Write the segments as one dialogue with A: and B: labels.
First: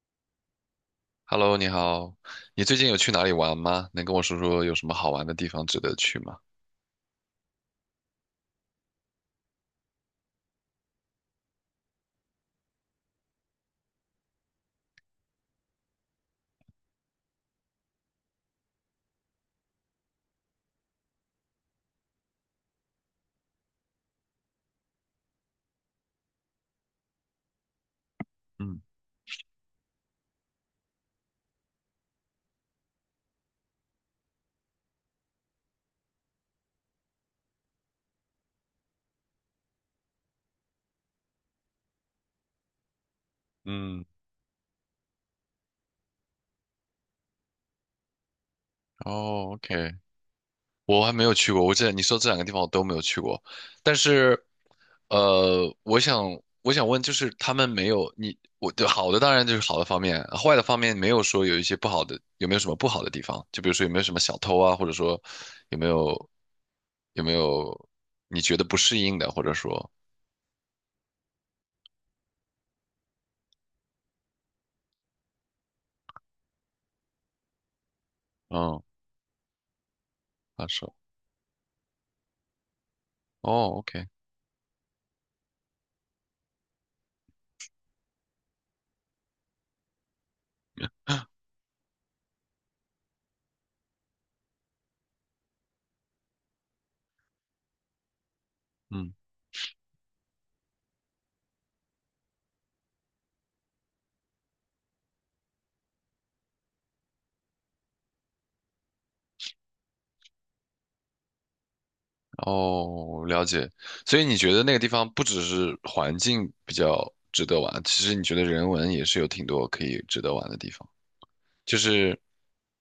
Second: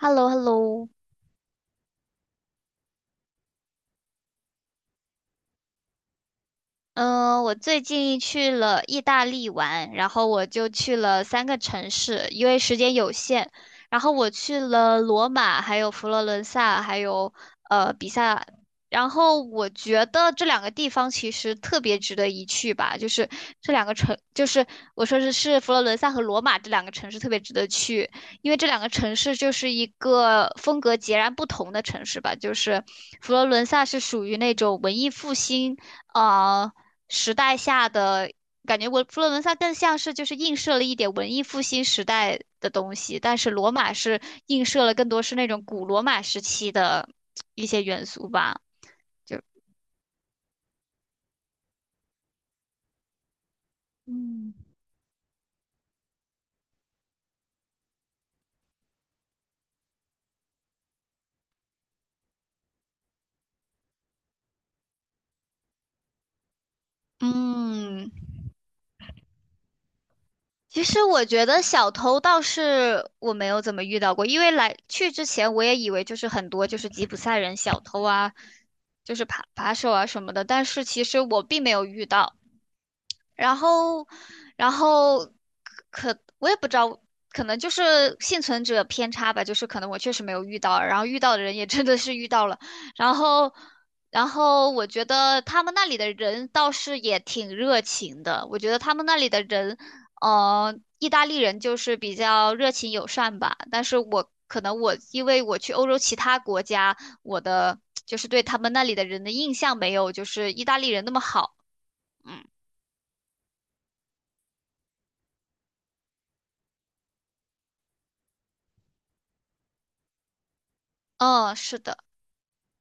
A: h e l l o h e l l o
B: Hello，你好，你最近有去哪里玩吗？能跟我说说有什么好玩的地方值得去吗？
A: 嗯，我最近去了意大利玩，然后我就去了三个城市，因为时间有限，然后我去了罗马，还有佛罗伦萨，还有比萨，然后我觉得这两个地方其实特别值得一去吧，就是这两个城，就是我说是佛罗伦萨和罗马这两个城市特别值得去，因为这两
B: 嗯
A: 个城市就是一个风格截然不同的城市吧，就是佛罗伦萨是属于那种文艺复兴。啊、时代下的感觉文，我佛罗伦萨更像是就是映射了一点文艺复兴时代的东西，但是罗马
B: 嗯，
A: 是映射了更多是那种古罗马时期的一些元素吧。
B: 哦，OK，我还没有去过，我这你说这两个地方我都没有去过，但是，
A: 嗯，
B: 呃，我想我想问，就是他们没有你我对好的当然就是好的方面，坏的方面没有说有一些不好的，有没有什么不好的地方？就比如说有没有什么小偷啊，或者说有没有有没有
A: 嗯，
B: 你觉得不适应的，或者说
A: 其实我觉得小偷倒是我没有怎么遇到过，因为来去之前我也以为就是很多就是吉普赛人小偷啊，
B: 嗯，
A: 就是扒手啊什么的，但
B: 他
A: 是
B: 说，
A: 其实我并没有遇到。然
B: 哦
A: 后，
B: ，OK。
A: 然后可我也不知道，可能就是幸存者偏差吧，就是可能我确实没有遇到，然后遇到的人也真的是遇到了，然后，然后我觉得他们那里的人倒是也挺热情的，我觉得他们
B: 嗯。
A: 那里的人，嗯，意大利人就是比较热情友善吧，但是我可能我因为我去欧洲其他国家，我的就是对他们那里的人的印象没有就是意大利人那么好，嗯
B: 哦，了解。所以你觉得那个地方不只是环境比较值得玩，其实你觉得人文也是有挺多可以值得玩的地方。
A: 嗯，是
B: 就
A: 的。
B: 是，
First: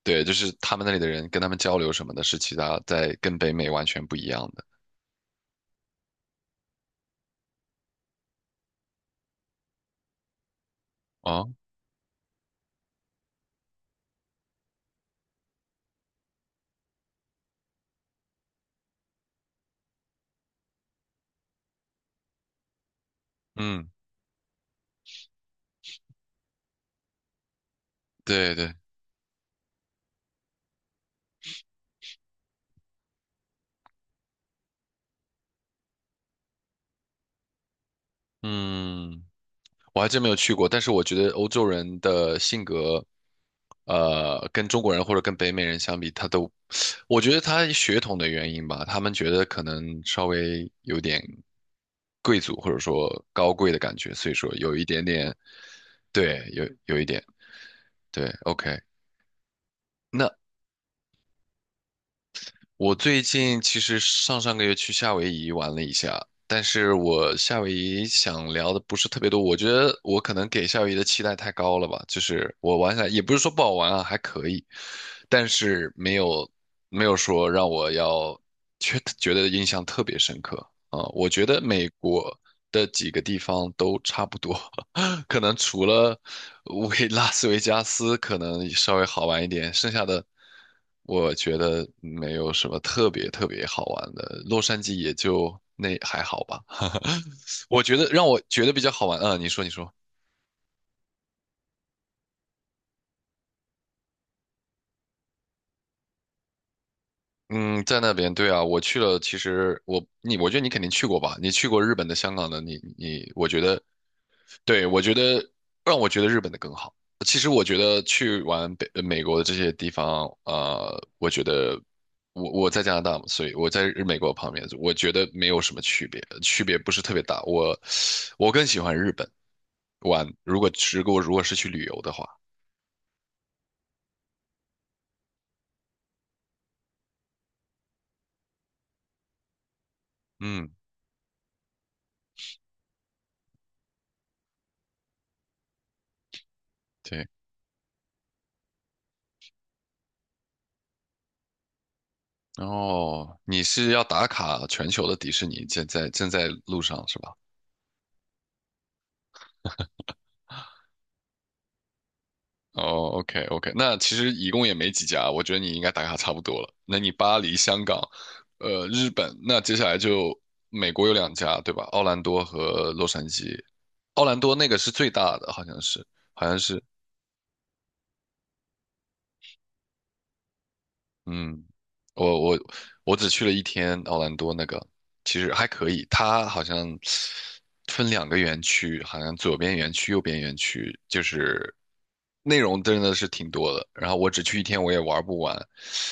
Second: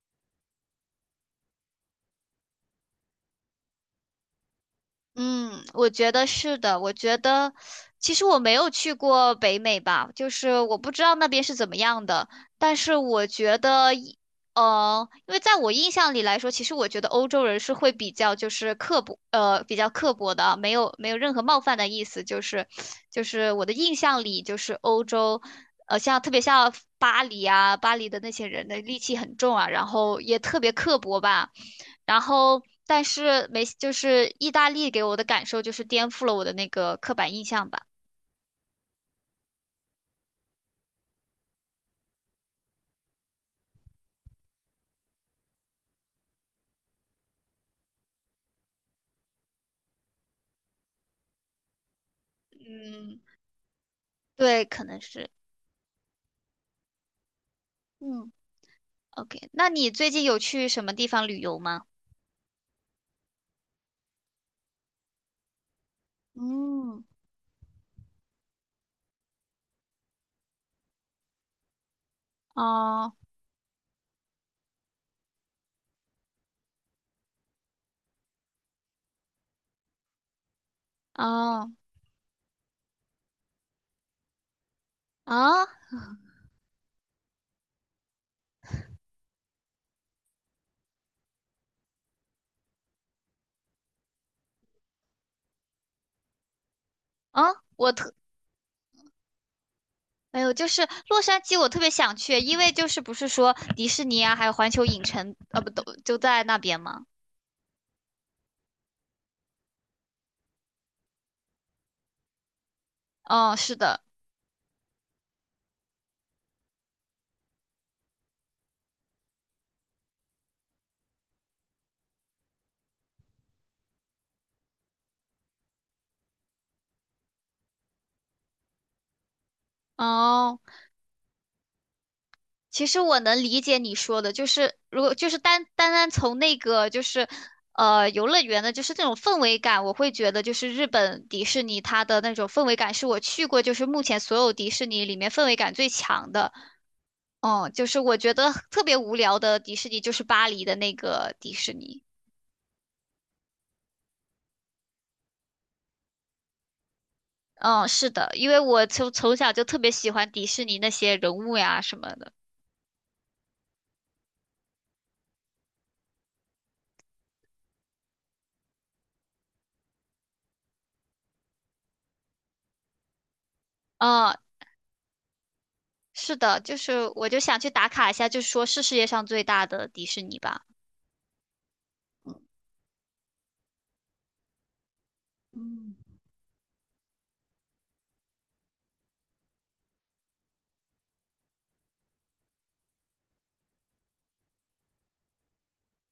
B: 对，就是他们那里的人跟他们交流什么的，是其他在跟北美完全不一样的。
A: 嗯，我觉得是的。我觉得其实我没有去过北美吧，就是我不知道那边
B: 哦，
A: 是怎么样的。但是我觉得因为在我印象里来说，其实我觉得欧洲人是会比较就是刻薄，比较刻薄的啊没有任何冒犯的意思。就是我的
B: 嗯，
A: 印象里，就是像特别像巴黎啊，巴黎的那些
B: 对
A: 人
B: 对，
A: 的戾气很重啊，然后也特别刻薄吧。然后，但是没，就是意大利给我的感受就是颠覆了我的那个刻板印象吧。
B: 嗯。我还真没有去过，但是我觉得欧洲人的性格，跟中国人或者跟北美人相比，他都，我觉得他血统的原因吧，他们觉得可能稍微有点贵族或者说
A: 嗯
B: 高贵的感觉，所以说
A: 对，
B: 有
A: 可
B: 一
A: 能
B: 点
A: 是，
B: 点，对，有一点，对
A: 嗯
B: ，OK。
A: ，OK。那你最近
B: 那。
A: 有去什么地方旅游吗？
B: 我最近其实上上个月去夏威夷玩了一下，但是
A: 嗯，
B: 我夏威夷想聊的不是特别多，我觉得我可能给夏威夷的期待太高了吧，就是我玩下来
A: 哦，
B: 也不是说不好玩啊，还可以，但是没有说让我要觉得印象特别深刻啊，我觉得
A: 哦，
B: 美国的几个地方都差不多，可能
A: 啊
B: 除了维 拉斯维加斯可能稍微好玩一点，剩下的我觉得没有什么特别特别好玩的。洛杉矶也就那还好吧，
A: 啊，
B: 我
A: 我
B: 觉得
A: 特，
B: 让我觉得比较好玩嗯，你说你说。
A: 哎呦，就是洛杉矶，我特别想去，因为就是不是说迪士尼啊，还有环球影城，啊，不都就在那边吗？
B: 嗯，在那边，对啊，我去了。其实我你，我觉得你肯定去过吧？你去过日本的、香港的，我
A: 哦，
B: 觉
A: 是
B: 得，
A: 的，
B: 对，我觉得让我觉得日本的更好。其实我觉得去完美国的这些地方，我觉得我在加拿大嘛，所以我在美国旁边，我觉得没有什么区别，区别不是特别大。我更喜欢日本玩，如
A: 哦。
B: 果如果如果是去旅游的话，
A: 其实我能理解你说的，就是如果就是单从那个就是游乐园的，就是这种氛围感，我会觉得就
B: 嗯，
A: 是日本迪士尼它的那种氛围感是我去过，就是目前所有迪士尼里面氛围感最强的。
B: 对。
A: 嗯，就是我觉得特别无聊的迪士尼就是巴黎的那个迪士尼。
B: 哦，你是要打卡全球的迪士尼，现在正在路上是吧？
A: 嗯，是的，因为我从小就特别喜欢迪士尼那些人物呀什么的。
B: 哦，OK OK，那其实一共也没几家，我觉得你应该打卡差不多了。那你巴黎、香港，日本，那接下来就美国有两家，对吧？奥兰多和洛杉矶。奥
A: 嗯，
B: 兰多那个是最大的，好像是，
A: 是
B: 好像
A: 的，就
B: 是，
A: 是我就想去打卡一下，就说是世界上最大的迪士尼吧。
B: 嗯，我我我只去了一天奥兰多那个，其实还可以。它好像分两个园区，好像左边园区、右边园区，就是内容真的是挺多的。然后我只去一天，我也玩不完。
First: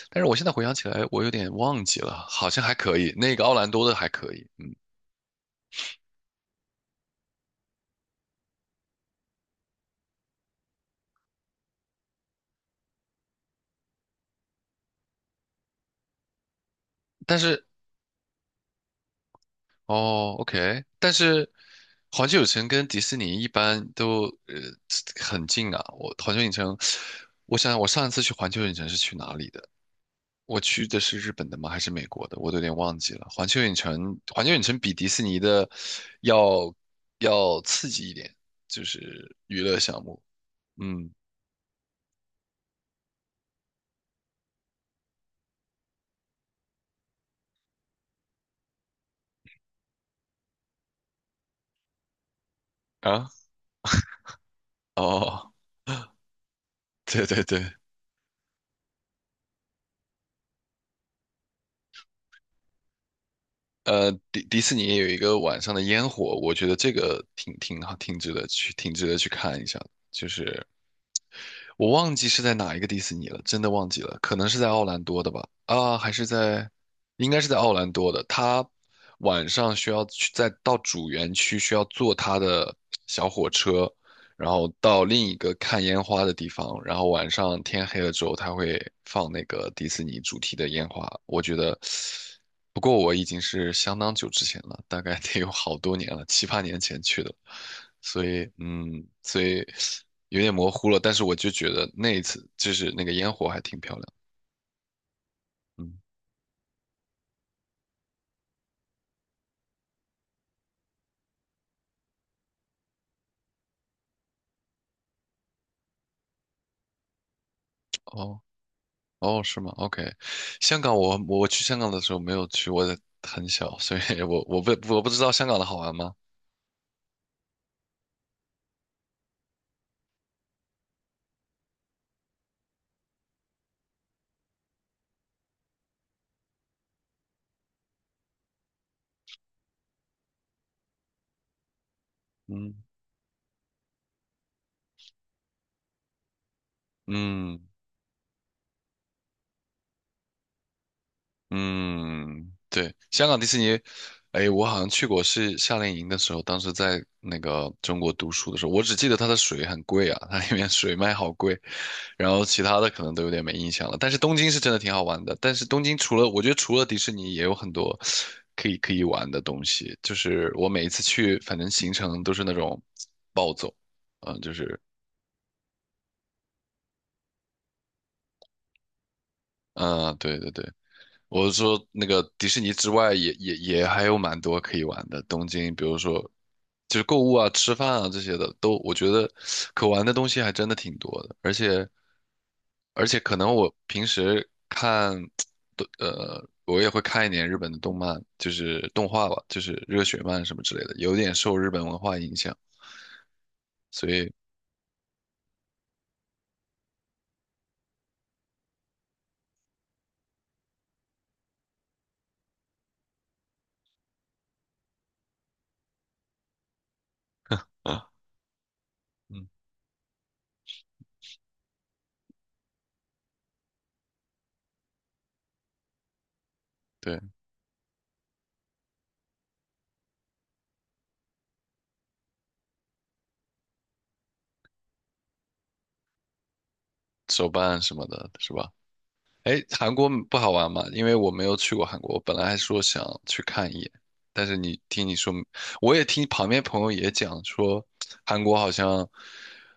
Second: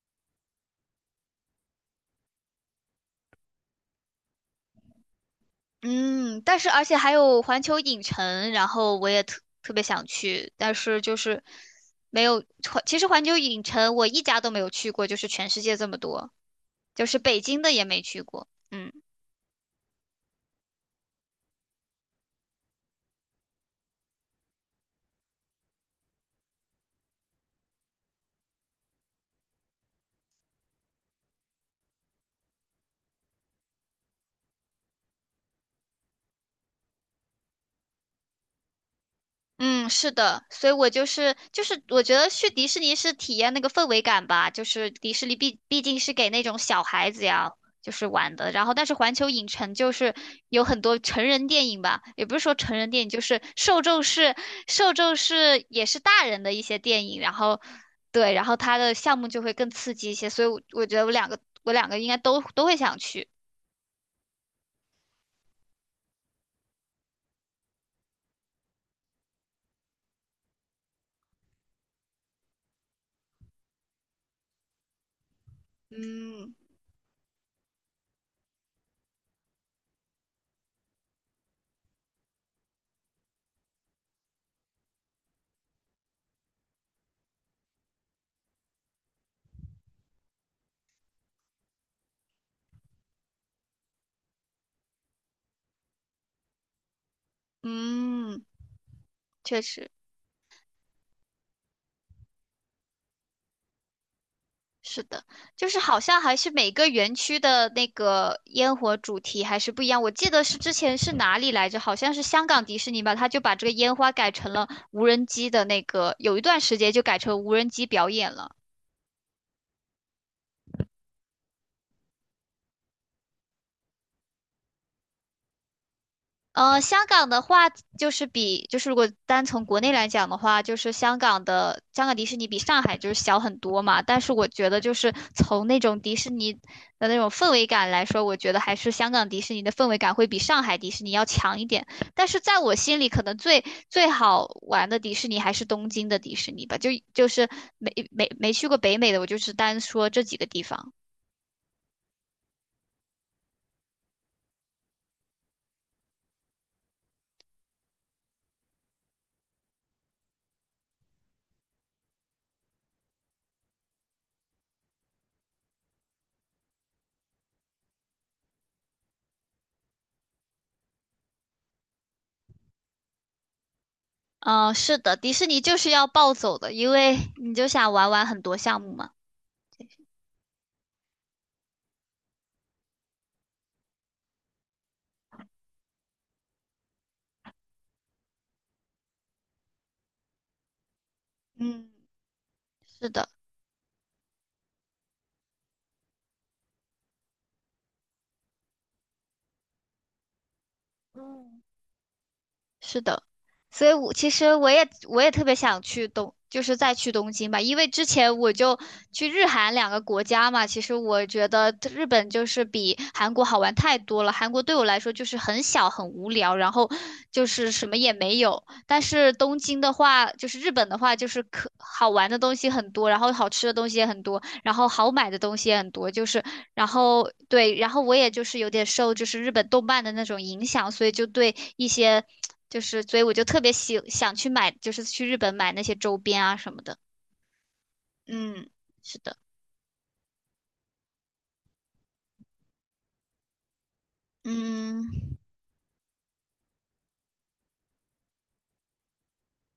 B: 但是我现在回想起来，我有点忘记了，好像还可以。那个奥兰多的还可以，
A: 嗯，但是而且还有环球影城，然后我也特别想去，但是就是没有环。其实环球影城我一家都没有去过，就是全世界这么多，就是
B: 但
A: 北京
B: 是，
A: 的也没去过。嗯。
B: 哦，OK，但是环球影城跟迪士尼一般都很近啊。我环球影城，我想想，我上一次去环球影城是去哪里的？我去的是日本的吗？还是美国的？我都有点忘记了。环球影城比迪士尼的要要刺激一点，就是娱乐
A: 嗯，
B: 项
A: 是
B: 目。
A: 的，所以我
B: 嗯
A: 我觉得去迪士尼是体验那个氛围感吧，就是迪士尼毕竟是给那种小孩子呀，就是玩的。然后，但是环球影城就是有很多成人电影吧，也不是说成人电影，就
B: 啊，
A: 是受 众
B: 哦，
A: 是也是大人的一些电影。
B: 对
A: 然
B: 对
A: 后，
B: 对，
A: 对，然后它的项目就会更刺激一些，所以我觉得我两个应该都会想去。
B: 迪士尼也有一个晚上的烟火，我觉得这个挺好，挺值得去，挺值得去看一下的就是我忘记是在哪一个迪士尼了，真的忘记了，可能是在奥兰多的吧？啊，还是
A: 嗯
B: 在，应该是在奥兰多的。他晚上需要去再到主园区，需要坐他的小火车，然后到另一个看烟花的地方，然后晚上天黑了之后，他会放那个迪士尼主题的烟花。我觉得，不过我已经是相当久之前了，大概得有好多年了，七八年前去的，所
A: 嗯，
B: 以，嗯，所
A: 确
B: 以。
A: 实。
B: 有点模糊了，但是我就觉得那一次就是那个烟火还挺漂亮。
A: 是的，就是好
B: 嗯，
A: 像还是每个园区的那个烟火主题还是不一样。我记得是之前是哪里来着？好像是香港迪士尼吧，他就把这个烟花改成了无人机的那个，有一段时间就改成无人机表演
B: 哦
A: 了。
B: 哦，是吗？OK，香港我去香港的时候没有去，我很小，所以我不知道香港的好玩吗？
A: 香港的话就是就是如果单从国内来讲的话，就是香港迪士尼比上海就是小很多嘛。但是我觉得就是从那种迪士尼的那种氛围感来说，我觉得还是香港迪士尼的氛围感会比上海迪士尼要强一点。但是在
B: 嗯
A: 我心里，可能最好玩的迪士尼还是东京的迪士尼吧。就是
B: 嗯。
A: 没没去过北美的，我就是单说这几个地方。
B: 嗯，对，香港迪士尼，哎，我好像去过，是夏令营的时候，当时在那个中国读书的时候，我只记得它的水很贵啊，它里面水卖好贵，然后其他的可能都有点没印象了。但是东京是真的挺好玩的，但是东京除了我觉得除了迪士尼，也有很多可以玩的东西。就是我每一次去，反正行程都是那种暴走，嗯，就
A: 嗯、
B: 是
A: 是的，迪士尼就是要暴走的，因为你就想玩很多项目嘛。
B: 嗯，对对对。我是说，那个迪士尼之外也，也还有蛮多可以玩的。东京，比如说，就是购物啊、吃饭啊这些的，都我觉得可玩的东西还真的挺多的。而
A: 嗯，
B: 且，
A: 是的。
B: 可能我平时看，我也会看一点日本的动漫，就是动画吧，就是热血漫什么之类的，有点受
A: 嗯，
B: 日本文化影响，
A: 是的，所以
B: 所
A: 我其
B: 以，
A: 实我也我也特别想去东，就是再去东京吧，因为之前我就去日韩两个国家嘛，其实我觉得日本就是比韩国好玩太多了，韩国对我来说就是很小很无聊，然后就是什么
B: 啊，
A: 也没有，但是
B: 嗯，
A: 东京的话，就是日本的话，就是可好玩的东西很多，然后好吃的东西也很多，然后好买的东西也很多，就是然
B: 对，
A: 后对，然后我也就是有点受就是日本动漫的那种影响，所以就对一些所以我就特别喜想去买，就是去日本买那些周边啊什么的。
B: 手办什么的，是
A: 嗯，
B: 吧？
A: 是的，
B: 哎，韩国不好玩吗？因为我没有去过韩国，我本来还说想去看一眼，但是你听你
A: 嗯。
B: 说，我也听旁边朋友也讲说，韩国好像，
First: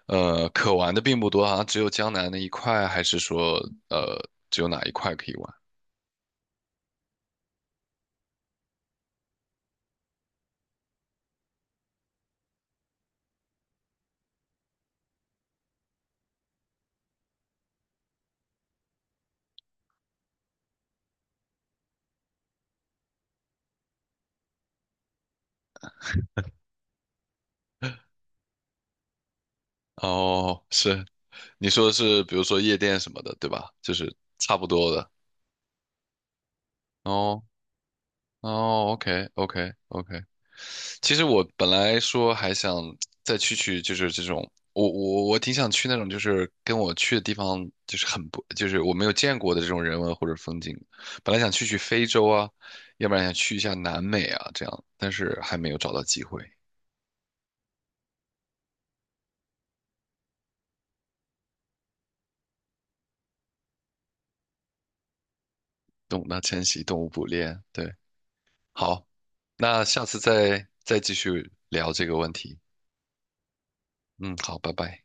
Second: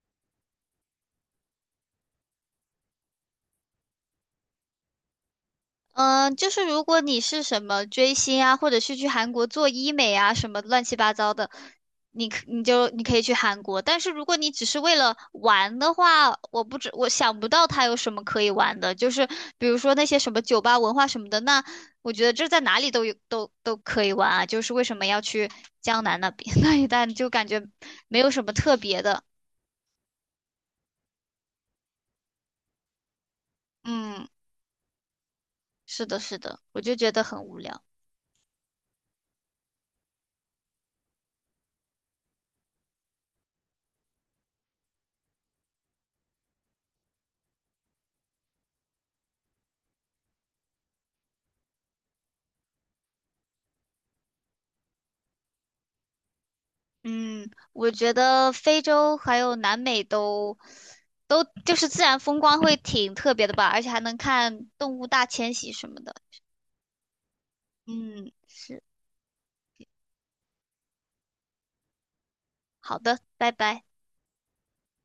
B: 可玩的并不多，好像只有江南那一块，还是说，呃，只有哪一块可以玩？
A: 嗯，就是如果你是什么追星啊，或者是去韩国做医美啊，什么乱七八糟的，你可以去韩国。但是如果你只是为了玩的话，我想不到它有什么可以玩的，就是比如说那些什么酒吧文化什么的，那我觉得这在哪里都有都可以玩啊。就是为什么要去江南那边 那一带，就感觉没有什么特别的。
B: 哦，是，你说的是比如说夜店什么的，对吧？就是
A: 嗯，
B: 差不多的。
A: 是的，是的，我就觉得
B: 哦
A: 很无聊。
B: 哦，OK OK OK，其实我本来说还想再去去，就是这种，我挺想去那种，就是跟我去的地方就是很不，就是我没有见过的这种人文或者风景。本来想去去非洲啊，要不然想去一下南美啊，这样，但是还没有找到机会。
A: 嗯，我觉得非洲还有南美都就是自然风光会挺特别的吧，而且还能看动物大迁徙什么的。
B: 懂得珍惜，动物捕猎。对，
A: 嗯，是，
B: 好，那下次再继续聊这个问题。
A: 好的，拜拜。
B: 嗯，好，拜拜。